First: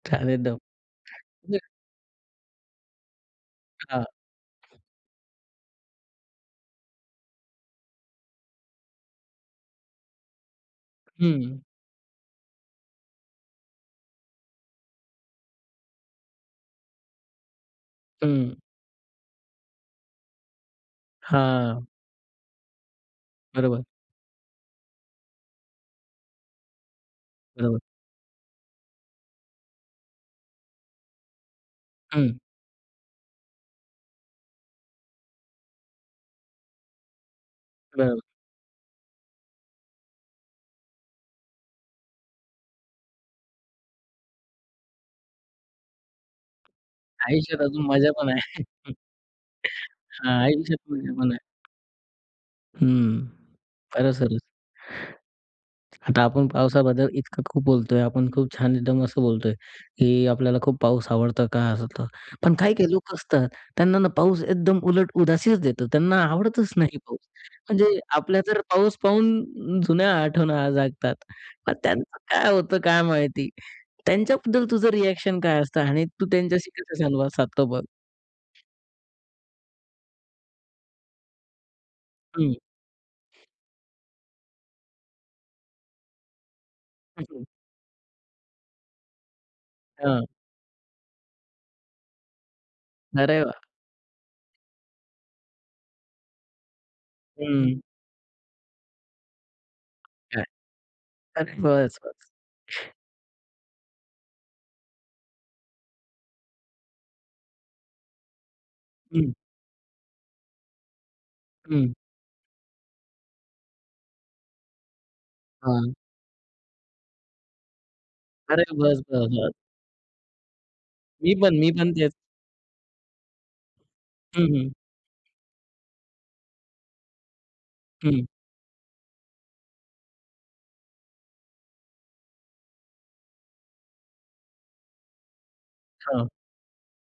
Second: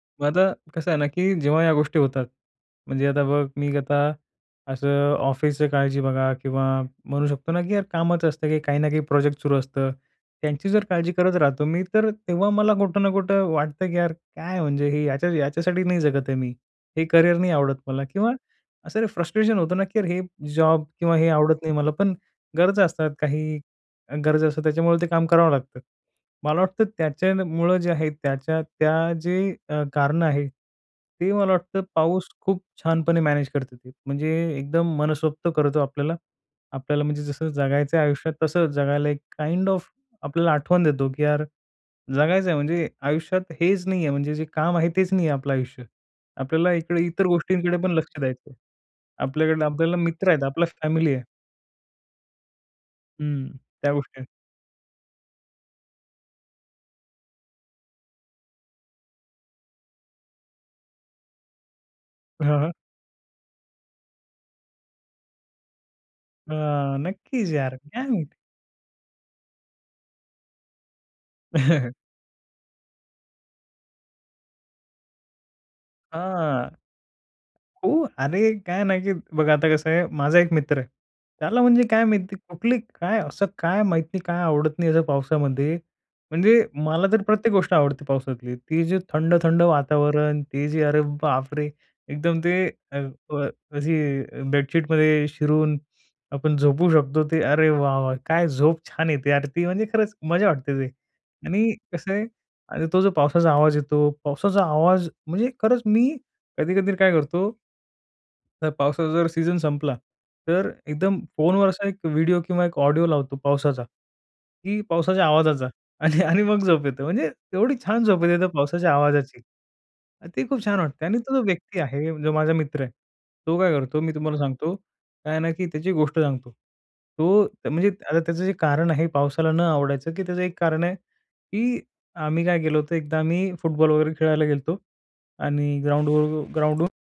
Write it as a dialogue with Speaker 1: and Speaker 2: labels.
Speaker 1: मग आता
Speaker 2: [unintelligible] म्हणजे
Speaker 1: कसं आहे ना, की जेव्हा या गोष्टी होतात. म्हणजे आता बघ, मी आता
Speaker 2: हां.
Speaker 1: असं अ, ऑफिसच काळजी बघा किंवा म्हणू शकतो ना, की यार कामच असतं की काही ना काही प्रोजेक्ट सुरू असतं. त्यांची जर काळजी करत
Speaker 2: हं.
Speaker 1: राहतो मी तर तेव्हा मला कुठं ना कुठं वाटतं, की यार काय म्हणजे हे याच्या याच्यासाठी नाही जगत आहे मी. हे करियर नाही आवडत मला किंवा
Speaker 2: हं.
Speaker 1: असं फ्रस्ट्रेशन होतं ना, की यार हे जॉब किंवा हे आवडत नाही
Speaker 2: हां.
Speaker 1: मला. पण गरजा असतात काही
Speaker 2: बरोबर.
Speaker 1: गरजा असतात त्याच्यामुळे ते काम करावं लागतं. मला वाटतं, त्याच्यामुळं
Speaker 2: बरोबर.
Speaker 1: जे आहे त्याच्या त्या जे अ, कारणं आहे ते मला वाटतं, पाऊस
Speaker 2: हं.
Speaker 1: खूप छानपणे मॅनेज करते ते. म्हणजे एकदम मनसोक्त करतो आपल्याला, आपल्याला म्हणजे जसं जगायचं आहे
Speaker 2: बरोबर.
Speaker 1: आयुष्यात. तसं जगायला एक काइंड ऑफ आपल्याला आठवण देतो, की यार जगायचं आहे म्हणजे आयुष्यात हेच नाही आहे. म्हणजे जे काम आहे तेच नाही आहे आपलं आयुष्य. आपल्याला इकडे इतर
Speaker 2: आयुष्यात
Speaker 1: गोष्टींकडे
Speaker 2: अजून
Speaker 1: पण
Speaker 2: मजा
Speaker 1: लक्ष
Speaker 2: पण
Speaker 1: द्यायचं
Speaker 2: आहे.
Speaker 1: आपल्याकडे आपल्याला मित्र
Speaker 2: हां,
Speaker 1: आहेत. आपला
Speaker 2: आयुष्यात मजा
Speaker 1: फॅमिली आहे.
Speaker 2: पण आहे. हं,
Speaker 1: हं. त्या
Speaker 2: खरंच,
Speaker 1: गोष्टी आहे,
Speaker 2: खरंच. आता आपण पावसाबद्दल इतकं खूप बोलतोय आपण खूप छान एकदम असं बोलतोय, की आपल्याला खूप पाऊस आवडतं का असं तर पण
Speaker 1: हां, हां.
Speaker 2: काही-काही लोक असतात. त्यांना ना पाऊस एकदम उलट उदासीच देतो. त्यांना आवडतच नाही
Speaker 1: हां,
Speaker 2: पाऊस.
Speaker 1: नक्कीच यार.
Speaker 2: म्हणजे
Speaker 1: काय माहीत?
Speaker 2: आपल्या जर पाऊस पाहून जुन्या आठवण जागतात. मग त्यांचं काय होतं काय माहिती, त्यांच्याबद्दल तुझं रिएक्शन काय असतं? आणि तू
Speaker 1: हां.
Speaker 2: त्यांच्याशी कसं संवाद साधतो बघ?
Speaker 1: हो, अरे! काय आहे ना, की बघा आता कसं आहे, माझा एक मित्र आहे. त्याला म्हणजे काय माहिती नाही
Speaker 2: हं.
Speaker 1: कुठली काय असं, काय माहीत नाही काय आवडत नाही असं पावसामध्ये. म्हणजे मला तर
Speaker 2: हं.
Speaker 1: प्रत्येक गोष्ट आवडते पावसातली. ते जे थंड-थंड
Speaker 2: हं.
Speaker 1: वातावरण. ते जे अरे बाप रे! एकदम ते अ,
Speaker 2: अरे
Speaker 1: अ,
Speaker 2: वाह!
Speaker 1: अशी बेडशीटमध्ये शिरून आपण झोपू शकतो. ते अरे
Speaker 2: हं.
Speaker 1: वाह! वाह! काय झोप छान येते. अरे! ती म्हणजे खरंच
Speaker 2: काय,
Speaker 1: मजा वाटते ते
Speaker 2: अरे
Speaker 1: आणि
Speaker 2: बस
Speaker 1: कसं आहे
Speaker 2: बस.
Speaker 1: आणि तो जो पावसाचा आवाज येतो. पावसाचा आवाज म्हणजे खरंच मी कधी-कधी काय करतो. तर पावसाचा जर
Speaker 2: हं.
Speaker 1: सीझन संपला तर एकदम फोनवरचा
Speaker 2: हं.
Speaker 1: एक व्हिडिओ किंवा एक ऑडिओ लावतो पावसाचा, की पावसाच्या आवाजाचा
Speaker 2: हां.
Speaker 1: आणि आणि मग झोप येते. म्हणजे एवढी छान झोप येते तर
Speaker 2: अरे!
Speaker 1: पावसाच्या
Speaker 2: बस, बस,
Speaker 1: आवाजाची.
Speaker 2: बस.
Speaker 1: ते खूप छान वाटते आणि
Speaker 2: मी
Speaker 1: तो जो
Speaker 2: पण. मी
Speaker 1: व्यक्ती
Speaker 2: पण
Speaker 1: आहे
Speaker 2: तेच
Speaker 1: जो माझा मित्र आहे, तो काय करतो मी तुम्हाला
Speaker 2: हं, हं.
Speaker 1: सांगतो. काय आहे ना की त्याची गोष्ट सांगतो, तो म्हणजे आता
Speaker 2: हं.
Speaker 1: त्याचं जे कारण आहे पावसाला न आवडायचं, की त्याचं एक कारण आहे, की आम्ही काय गेलो होतो एकदा आम्ही फुटबॉल वगैरे खेळायला गेलो आणि
Speaker 2: हां.
Speaker 1: ग्राऊंडवर ग्राऊंडवरून